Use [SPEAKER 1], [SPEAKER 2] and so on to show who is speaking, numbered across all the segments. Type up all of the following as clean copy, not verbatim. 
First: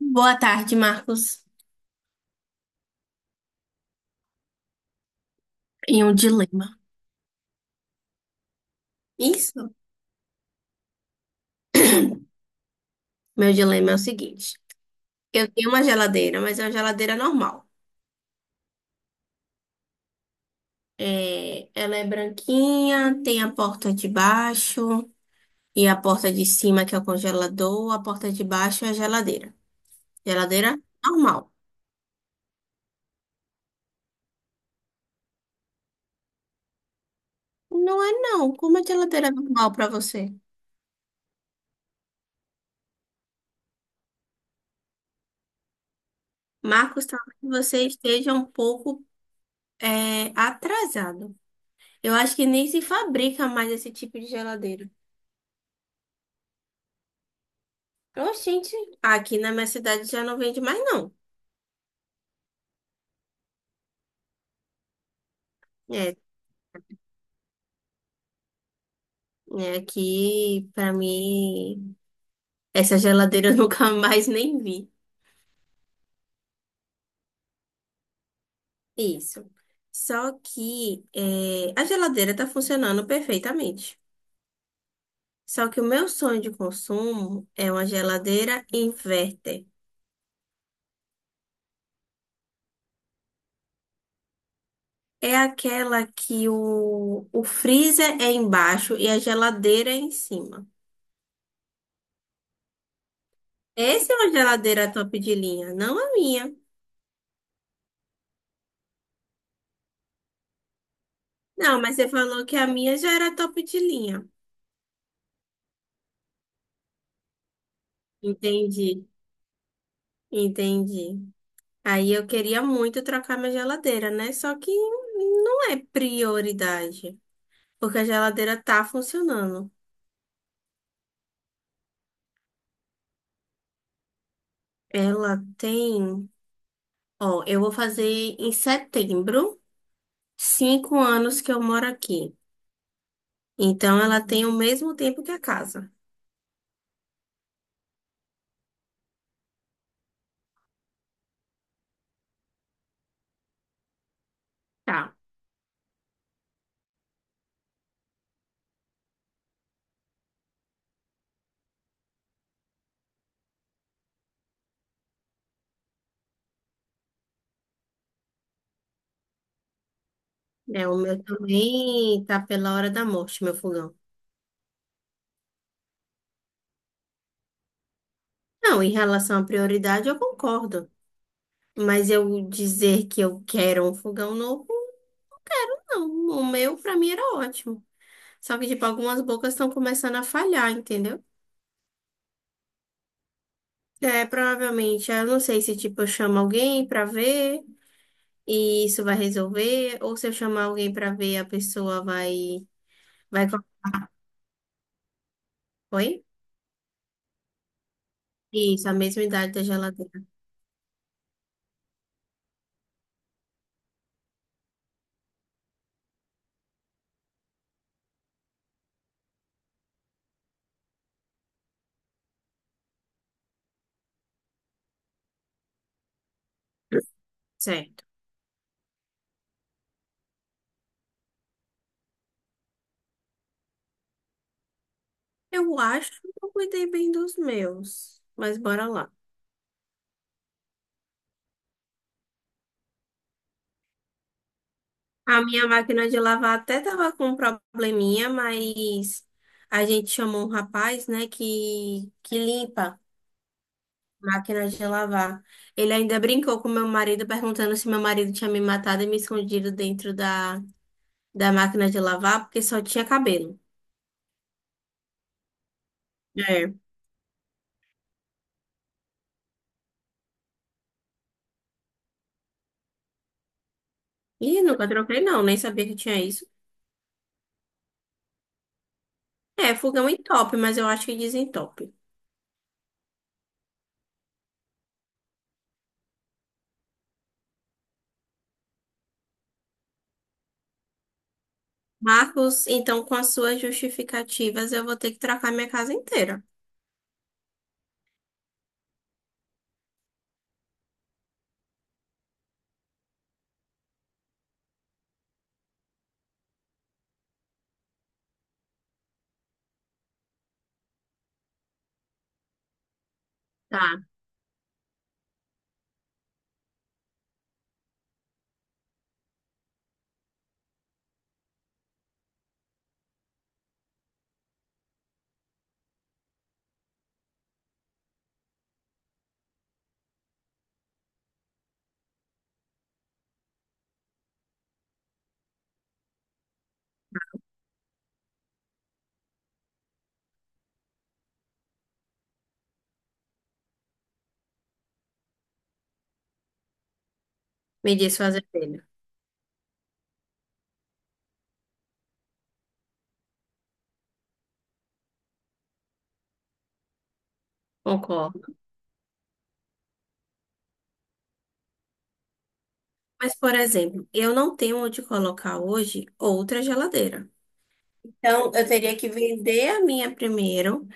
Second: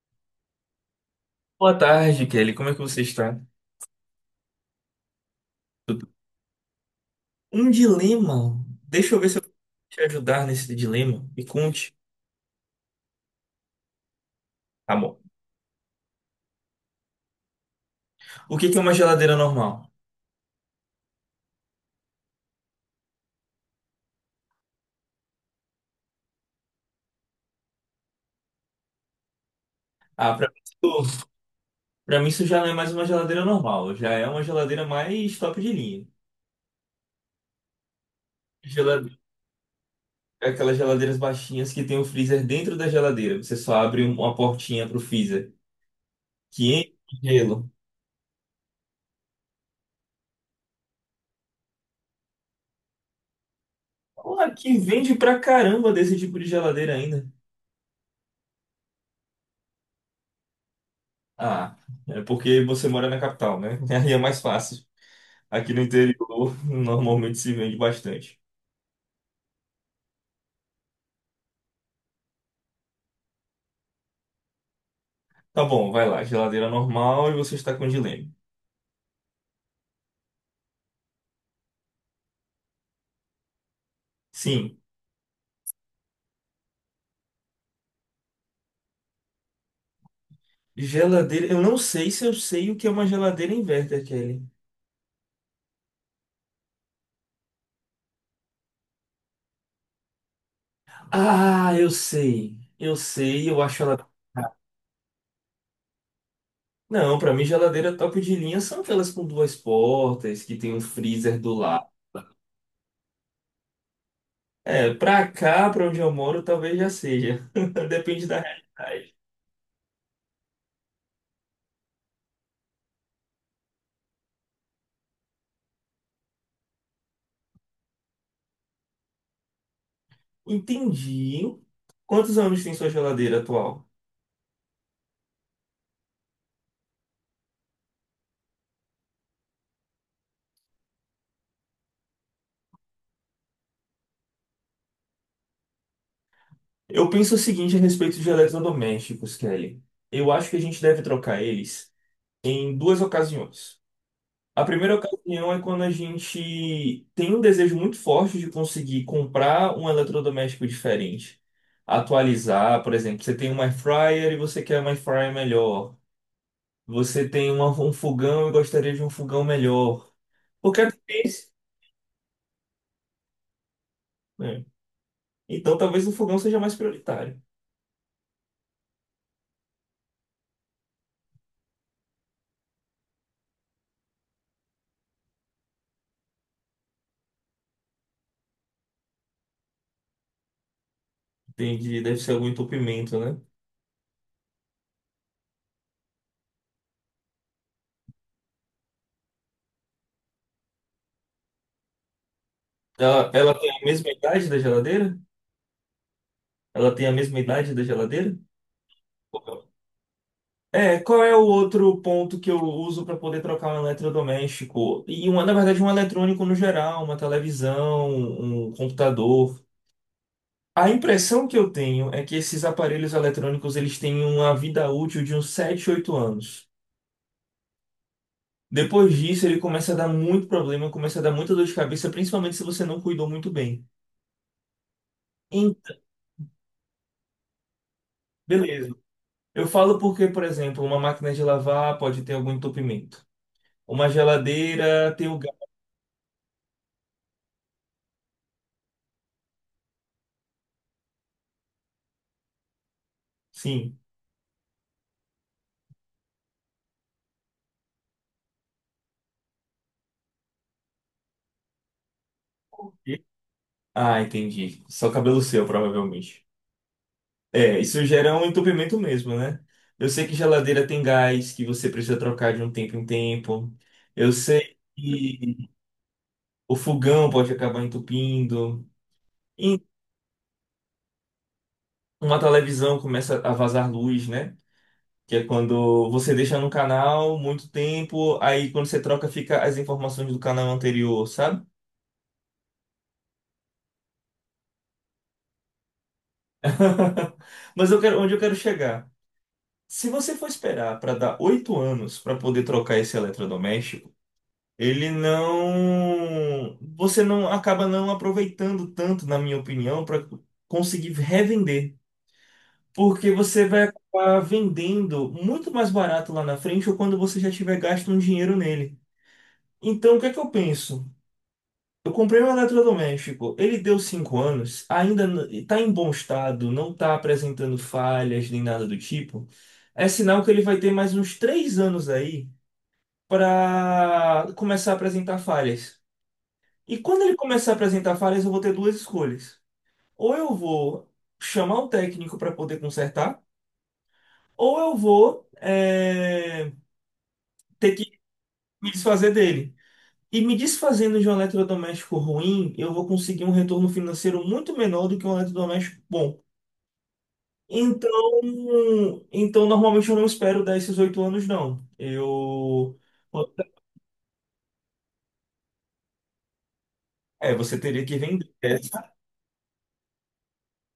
[SPEAKER 1] Boa tarde, Marcos.
[SPEAKER 2] Boa tarde, Kelly. Como é que você está?
[SPEAKER 1] Em
[SPEAKER 2] Tudo-
[SPEAKER 1] um dilema.
[SPEAKER 2] Um dilema. Deixa eu ver se eu posso
[SPEAKER 1] Isso.
[SPEAKER 2] te ajudar nesse dilema. Me conte.
[SPEAKER 1] Meu dilema é o seguinte:
[SPEAKER 2] Tá bom.
[SPEAKER 1] eu tenho uma geladeira, mas é uma geladeira normal.
[SPEAKER 2] O que que é uma geladeira normal?
[SPEAKER 1] É, ela é branquinha, tem a porta de baixo e a porta de cima, que é o congelador, a porta de baixo é a geladeira.
[SPEAKER 2] Ah,
[SPEAKER 1] Geladeira normal.
[SPEAKER 2] pra mim isso já não é mais uma geladeira normal. Já é uma geladeira mais top de linha.
[SPEAKER 1] Não é, não. Como é
[SPEAKER 2] Gela-
[SPEAKER 1] geladeira normal para você?
[SPEAKER 2] Aquelas geladeiras baixinhas que tem o freezer dentro da geladeira. Você só abre uma portinha pro freezer. Que enche
[SPEAKER 1] Marcos,
[SPEAKER 2] de
[SPEAKER 1] talvez
[SPEAKER 2] gelo.
[SPEAKER 1] você esteja um pouco atrasado. Eu acho que nem se fabrica mais esse tipo de
[SPEAKER 2] Olha, que
[SPEAKER 1] geladeira.
[SPEAKER 2] vende pra caramba desse tipo de geladeira ainda.
[SPEAKER 1] Oxente, aqui na minha cidade já não vende mais, não.
[SPEAKER 2] Ah, é porque você mora na capital, né? Aí é mais fácil. Aqui no
[SPEAKER 1] É,
[SPEAKER 2] interior normalmente se vende bastante.
[SPEAKER 1] é aqui, pra mim, essa geladeira eu nunca mais nem vi.
[SPEAKER 2] Tá bom, vai lá. Geladeira normal e você está com dilema.
[SPEAKER 1] Isso. Só que é, a geladeira tá funcionando perfeitamente.
[SPEAKER 2] Sim.
[SPEAKER 1] Só que o meu sonho de consumo é uma geladeira inverter.
[SPEAKER 2] Geladeira. Eu não sei se eu sei o que é uma geladeira inverter, Kelly.
[SPEAKER 1] É aquela que o freezer é embaixo e a geladeira é em cima.
[SPEAKER 2] Ah, eu sei. Eu sei, eu acho ela.
[SPEAKER 1] Essa é uma geladeira top de linha, não a minha.
[SPEAKER 2] Não, pra mim geladeira top de linha são aquelas com duas portas, que tem um freezer do
[SPEAKER 1] Não,
[SPEAKER 2] lado.
[SPEAKER 1] mas você falou que a minha já era top de linha.
[SPEAKER 2] É, pra cá, pra onde eu moro, talvez já seja. Depende da
[SPEAKER 1] Entendi,
[SPEAKER 2] realidade.
[SPEAKER 1] entendi. Aí eu queria muito trocar minha geladeira, né? Só que não é prioridade, porque a geladeira tá funcionando.
[SPEAKER 2] Entendi. Quantos anos tem sua geladeira atual?
[SPEAKER 1] Ela tem, ó, eu vou fazer em setembro, cinco anos que eu moro aqui. Então ela tem o mesmo tempo que a casa.
[SPEAKER 2] Eu penso o seguinte a respeito de eletrodomésticos, Kelly. Eu acho que a gente deve trocar eles em duas ocasiões. A primeira
[SPEAKER 1] Tá.
[SPEAKER 2] ocasião é quando a gente tem um desejo muito forte de conseguir comprar um eletrodoméstico diferente, atualizar, por exemplo, você tem um air fryer e você quer um air fryer melhor. Um fogão e gostaria de um fogão melhor. Porque é
[SPEAKER 1] É, o meu
[SPEAKER 2] difícil,
[SPEAKER 1] também tá pela hora da morte, meu fogão.
[SPEAKER 2] né? Então talvez o fogão seja mais prioritário.
[SPEAKER 1] Não, em relação à prioridade, eu concordo. Mas eu dizer que eu quero um fogão novo. Não, o meu pra mim era ótimo. Só que, tipo, algumas bocas estão começando a falhar, entendeu?
[SPEAKER 2] Entendi, deve ser algum entupimento, né?
[SPEAKER 1] É, provavelmente, eu não sei se, tipo, eu chamo alguém pra ver e isso vai resolver, ou se eu chamar alguém pra ver, a pessoa vai,
[SPEAKER 2] Ela,
[SPEAKER 1] vai...
[SPEAKER 2] ela
[SPEAKER 1] co-
[SPEAKER 2] tem a mesma idade da geladeira?
[SPEAKER 1] Oi?
[SPEAKER 2] Ela tem a mesma idade da geladeira?
[SPEAKER 1] Isso, a mesma idade da geladeira.
[SPEAKER 2] É, qual é o outro ponto que eu uso para poder trocar um eletrodoméstico? E uma, na verdade, um eletrônico no geral, uma televisão, um computador. A impressão que eu tenho é que esses aparelhos eletrônicos eles têm uma vida útil de uns 7 8 anos.
[SPEAKER 1] Certo.
[SPEAKER 2] Depois disso, ele começa a dar muito problema, começa a dar muita dor de cabeça, principalmente se você não cuidou muito bem.
[SPEAKER 1] Eu
[SPEAKER 2] Então,
[SPEAKER 1] acho que eu cuidei bem dos meus, mas bora
[SPEAKER 2] beleza.
[SPEAKER 1] lá.
[SPEAKER 2] Eu falo porque, por exemplo, uma máquina de lavar pode ter algum entupimento. Uma geladeira tem o
[SPEAKER 1] A minha máquina de lavar até tava com um probleminha, mas a gente chamou um rapaz, né, que limpa.
[SPEAKER 2] sim.
[SPEAKER 1] Máquina de lavar. Ele ainda brincou com meu marido, perguntando se meu marido tinha me matado e me escondido dentro da máquina de lavar, porque só tinha
[SPEAKER 2] E-
[SPEAKER 1] cabelo.
[SPEAKER 2] Ah, entendi. Só cabelo seu, provavelmente.
[SPEAKER 1] É.
[SPEAKER 2] É, isso gera um entupimento mesmo, né? Eu sei que geladeira tem gás, que você precisa trocar de um tempo em tempo. Eu
[SPEAKER 1] Ih,
[SPEAKER 2] sei
[SPEAKER 1] nunca troquei, não, nem
[SPEAKER 2] que
[SPEAKER 1] sabia que tinha isso.
[SPEAKER 2] o fogão pode acabar entupindo.
[SPEAKER 1] É,
[SPEAKER 2] E
[SPEAKER 1] fogão entope, mas eu acho que desentope.
[SPEAKER 2] uma televisão começa a vazar luz, né? Que é quando você deixa num canal muito tempo, aí quando você troca fica as informações do canal anterior, sabe?
[SPEAKER 1] Marcos, então com as suas justificativas, eu vou ter que trocar minha casa inteira.
[SPEAKER 2] Mas eu quero, onde eu quero chegar? Se você for esperar para dar 8 anos para poder trocar esse eletrodoméstico, ele não. Você não acaba não aproveitando tanto, na minha opinião, para conseguir revender. Porque você vai
[SPEAKER 1] Tá,
[SPEAKER 2] acabar vendendo muito mais barato lá na frente ou quando você já tiver gasto um dinheiro nele. Então, o que é que eu penso? Eu comprei um eletrodoméstico, ele deu 5 anos, ainda está em bom estado, não está apresentando falhas nem nada do tipo. É sinal que ele vai ter mais uns 3 anos aí para começar a apresentar falhas. E quando ele começar a apresentar falhas, eu vou ter duas escolhas. Ou eu vou chamar o técnico para poder consertar, ou eu vou ter
[SPEAKER 1] me diz
[SPEAKER 2] que
[SPEAKER 1] fazer telha.
[SPEAKER 2] me desfazer dele. E me desfazendo de um eletrodoméstico ruim, eu vou conseguir um retorno financeiro muito menor do que um eletrodoméstico bom. Então,
[SPEAKER 1] Concordo.
[SPEAKER 2] normalmente eu não espero dar esses 8 anos, não. Eu.
[SPEAKER 1] Mas, por exemplo, eu não tenho onde colocar hoje outra geladeira.
[SPEAKER 2] É, você teria que vender
[SPEAKER 1] Então, eu teria que
[SPEAKER 2] essa.
[SPEAKER 1] vender a minha primeiro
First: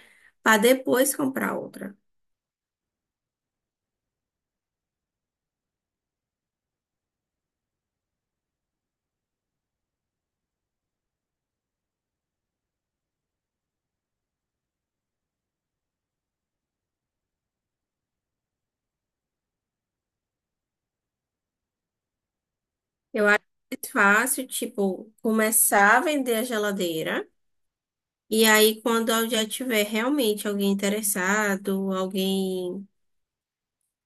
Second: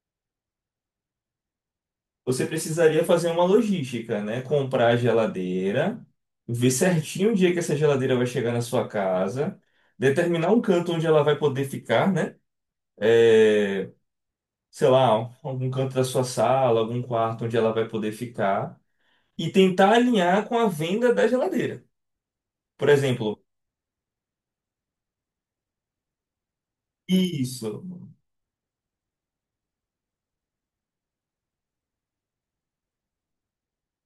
[SPEAKER 1] para depois comprar outra.
[SPEAKER 2] Você precisaria fazer uma logística, né? Comprar a geladeira, ver certinho o dia que essa geladeira vai chegar na sua casa, determinar um canto onde ela vai poder ficar, né? É, sei lá, algum canto da sua sala, algum quarto onde ela vai poder ficar. E tentar alinhar com a venda da geladeira. Por
[SPEAKER 1] Eu
[SPEAKER 2] exemplo,
[SPEAKER 1] acho mais fácil, tipo, começar a vender a geladeira
[SPEAKER 2] isso,
[SPEAKER 1] e aí quando eu já tiver realmente alguém interessado, alguém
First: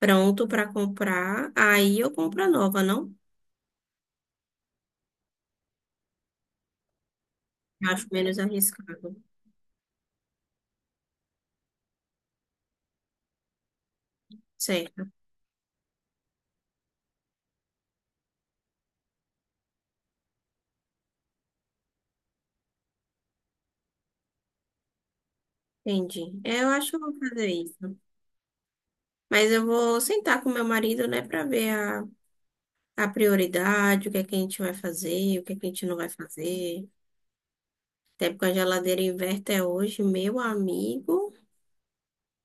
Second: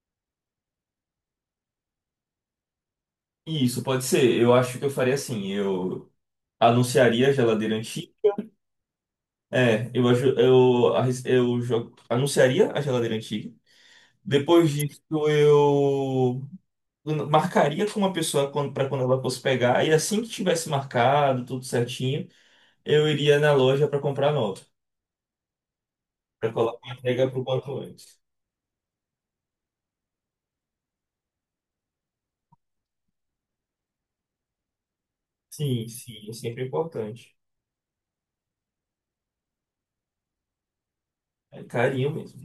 [SPEAKER 1] pronto para comprar, aí eu compro a nova, não?
[SPEAKER 2] isso pode ser. Eu acho que eu faria assim, eu anunciaria a geladeira
[SPEAKER 1] Acho
[SPEAKER 2] antiga.
[SPEAKER 1] menos arriscado.
[SPEAKER 2] É, eu aju- eu arris- eu jogo- anunciaria a geladeira antiga. Depois disso,
[SPEAKER 1] Certo,
[SPEAKER 2] eu marcaria com uma pessoa para quando ela fosse pegar e assim que tivesse marcado tudo certinho, eu iria na loja para comprar nova,
[SPEAKER 1] entendi.
[SPEAKER 2] para
[SPEAKER 1] É, eu
[SPEAKER 2] colocar
[SPEAKER 1] acho
[SPEAKER 2] a
[SPEAKER 1] que eu vou
[SPEAKER 2] entrega para o
[SPEAKER 1] fazer
[SPEAKER 2] quanto
[SPEAKER 1] isso.
[SPEAKER 2] antes.
[SPEAKER 1] Mas eu vou sentar com meu marido, né, para ver a prioridade, o que é que a gente vai fazer, o que é que a gente
[SPEAKER 2] Sim,
[SPEAKER 1] não vai
[SPEAKER 2] sim, é sempre
[SPEAKER 1] fazer.
[SPEAKER 2] importante.
[SPEAKER 1] Até porque a geladeira inverter hoje, meu amigo,
[SPEAKER 2] É carinho mesmo.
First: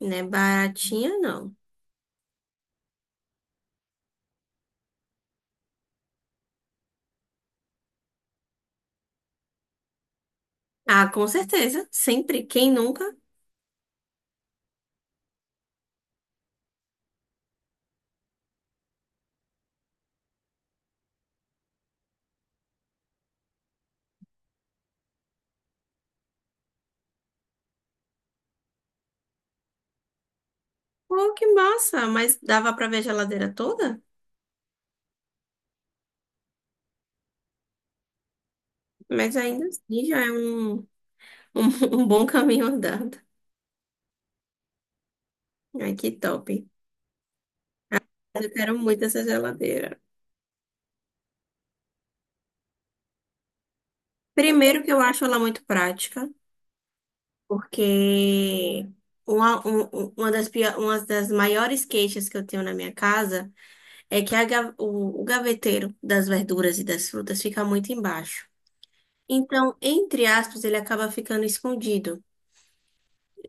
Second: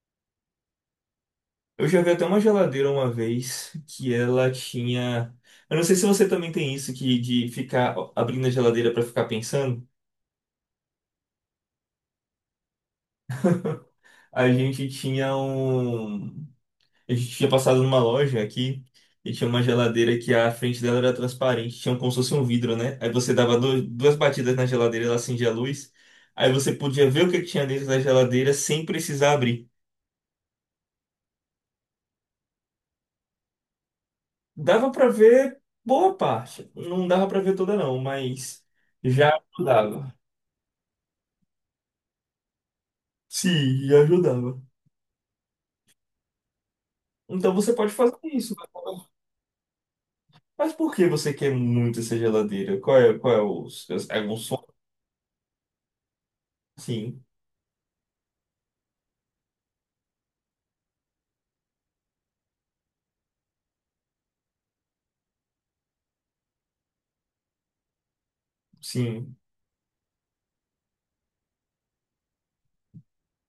[SPEAKER 1] não é baratinha, não.
[SPEAKER 2] Eu já vi até uma geladeira uma vez que ela tinha. Eu não sei se você também tem isso que de ficar abrindo a geladeira para ficar pensando.
[SPEAKER 1] Ah, com certeza. Sempre. Quem nunca?
[SPEAKER 2] A gente tinha um. A gente tinha passado numa loja aqui e tinha uma geladeira que a frente dela era transparente, tinha como se fosse um vidro, né? Aí você dava duas batidas na geladeira, ela acendia a luz. Aí você podia ver o que que tinha dentro da geladeira sem precisar abrir.
[SPEAKER 1] Pô, que massa! Mas dava pra ver a geladeira toda?
[SPEAKER 2] Dava para ver boa parte. Não dava para ver toda, não, mas
[SPEAKER 1] Mas
[SPEAKER 2] já
[SPEAKER 1] ainda assim
[SPEAKER 2] dava.
[SPEAKER 1] já é um bom caminho andado.
[SPEAKER 2] Sim, e ajudava.
[SPEAKER 1] Ai, que top.
[SPEAKER 2] Então você pode fazer
[SPEAKER 1] Eu
[SPEAKER 2] isso.
[SPEAKER 1] quero muito essa geladeira.
[SPEAKER 2] Mas por que você quer muito essa geladeira? Qual é os, algum sonho?
[SPEAKER 1] Primeiro que eu acho ela muito prática,
[SPEAKER 2] Sim,
[SPEAKER 1] porque uma das, pio- uma das maiores queixas que eu tenho na minha casa. É que a ga- o gaveteiro das verduras e das frutas fica muito embaixo.
[SPEAKER 2] sim.
[SPEAKER 1] Então, entre aspas, ele acaba ficando escondido.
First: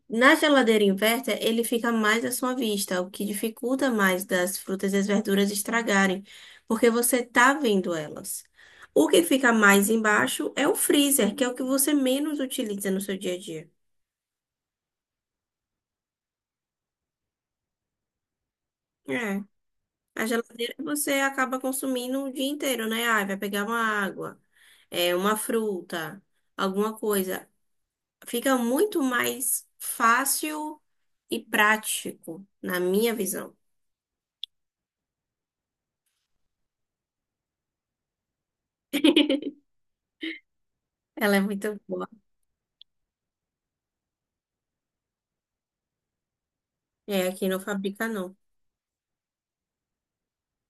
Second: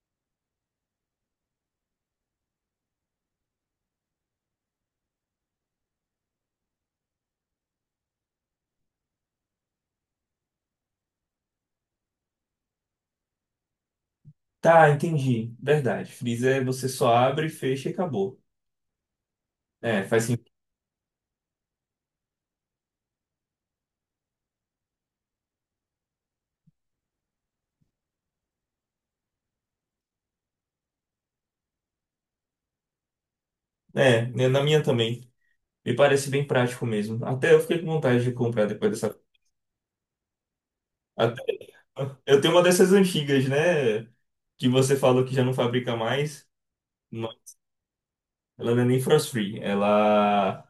[SPEAKER 1] Na geladeira inversa, ele fica mais à sua vista, o que dificulta mais das frutas e as verduras estragarem, porque você tá vendo elas. O que fica mais embaixo é o freezer, que é o que você menos utiliza no seu dia a dia.
[SPEAKER 2] Tá, entendi. Verdade. Freezer é você só abre, fecha e acabou.
[SPEAKER 1] É.
[SPEAKER 2] É, faz
[SPEAKER 1] A
[SPEAKER 2] sentido.
[SPEAKER 1] geladeira você acaba consumindo o dia inteiro, né? Ah, vai pegar uma água, é uma fruta alguma coisa. Fica muito mais fácil e prático, na minha visão.
[SPEAKER 2] É, né, na minha também. Me parece bem prático mesmo. Até eu fiquei com vontade de comprar depois dessa.
[SPEAKER 1] Ela é
[SPEAKER 2] Até...
[SPEAKER 1] muito boa.
[SPEAKER 2] Eu tenho uma dessas antigas, né? Que você falou que já não fabrica mais.
[SPEAKER 1] É,
[SPEAKER 2] Não,
[SPEAKER 1] aqui não fabrica, não.
[SPEAKER 2] ela não é nem frost-free. Ela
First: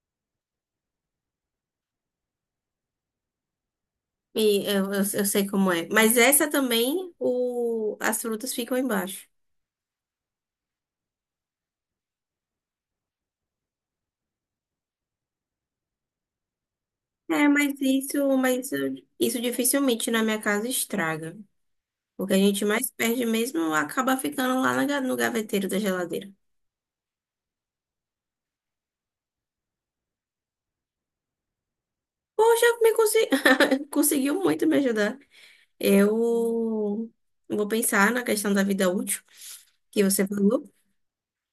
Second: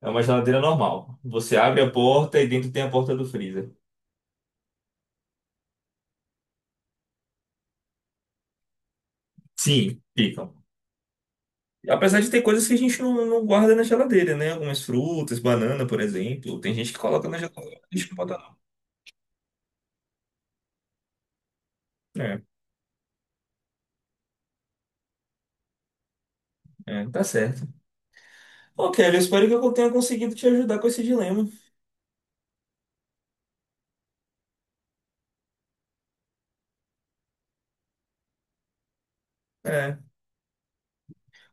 [SPEAKER 2] é uma geladeira normal. Você abre a porta e dentro tem a porta do freezer.
[SPEAKER 1] E eu sei como é. Mas essa também, o, as frutas ficam embaixo.
[SPEAKER 2] Sim, ficam. Apesar de ter coisas que a gente não guarda na geladeira, né? Algumas frutas, banana, por exemplo. Tem gente que coloca na
[SPEAKER 1] É,
[SPEAKER 2] geladeira, a gente não bota
[SPEAKER 1] isso dificilmente na minha casa estraga.
[SPEAKER 2] não.
[SPEAKER 1] O que a
[SPEAKER 2] É,
[SPEAKER 1] gente mais perde mesmo acaba ficando lá na ga- no gaveteiro da geladeira.
[SPEAKER 2] é, tá certo. Ok, eu espero que eu tenha conseguido te ajudar com esse dilema.
[SPEAKER 1] Poxa, me conse- conseguiu muito me ajudar. Eu vou pensar na questão da vida útil
[SPEAKER 2] É,
[SPEAKER 1] que você falou.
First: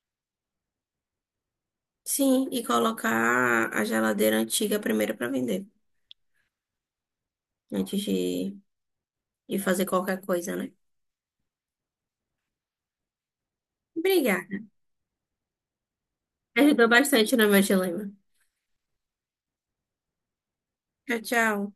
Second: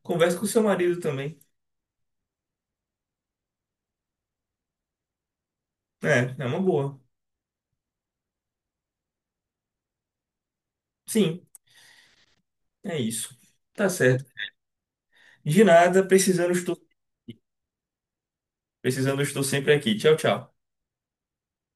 [SPEAKER 2] converse com seu marido também.
[SPEAKER 1] Sim, e colocar a geladeira antiga primeiro para vender,
[SPEAKER 2] É, é uma boa.
[SPEAKER 1] antes de, de fazer qualquer coisa, né?
[SPEAKER 2] Sim, é isso. Tá certo.
[SPEAKER 1] Obrigada.
[SPEAKER 2] De nada,
[SPEAKER 1] Ajudou bastante no meu dilema.
[SPEAKER 2] precisando estou sempre aqui. Tchau, tchau.
[SPEAKER 1] Tchau, tchau.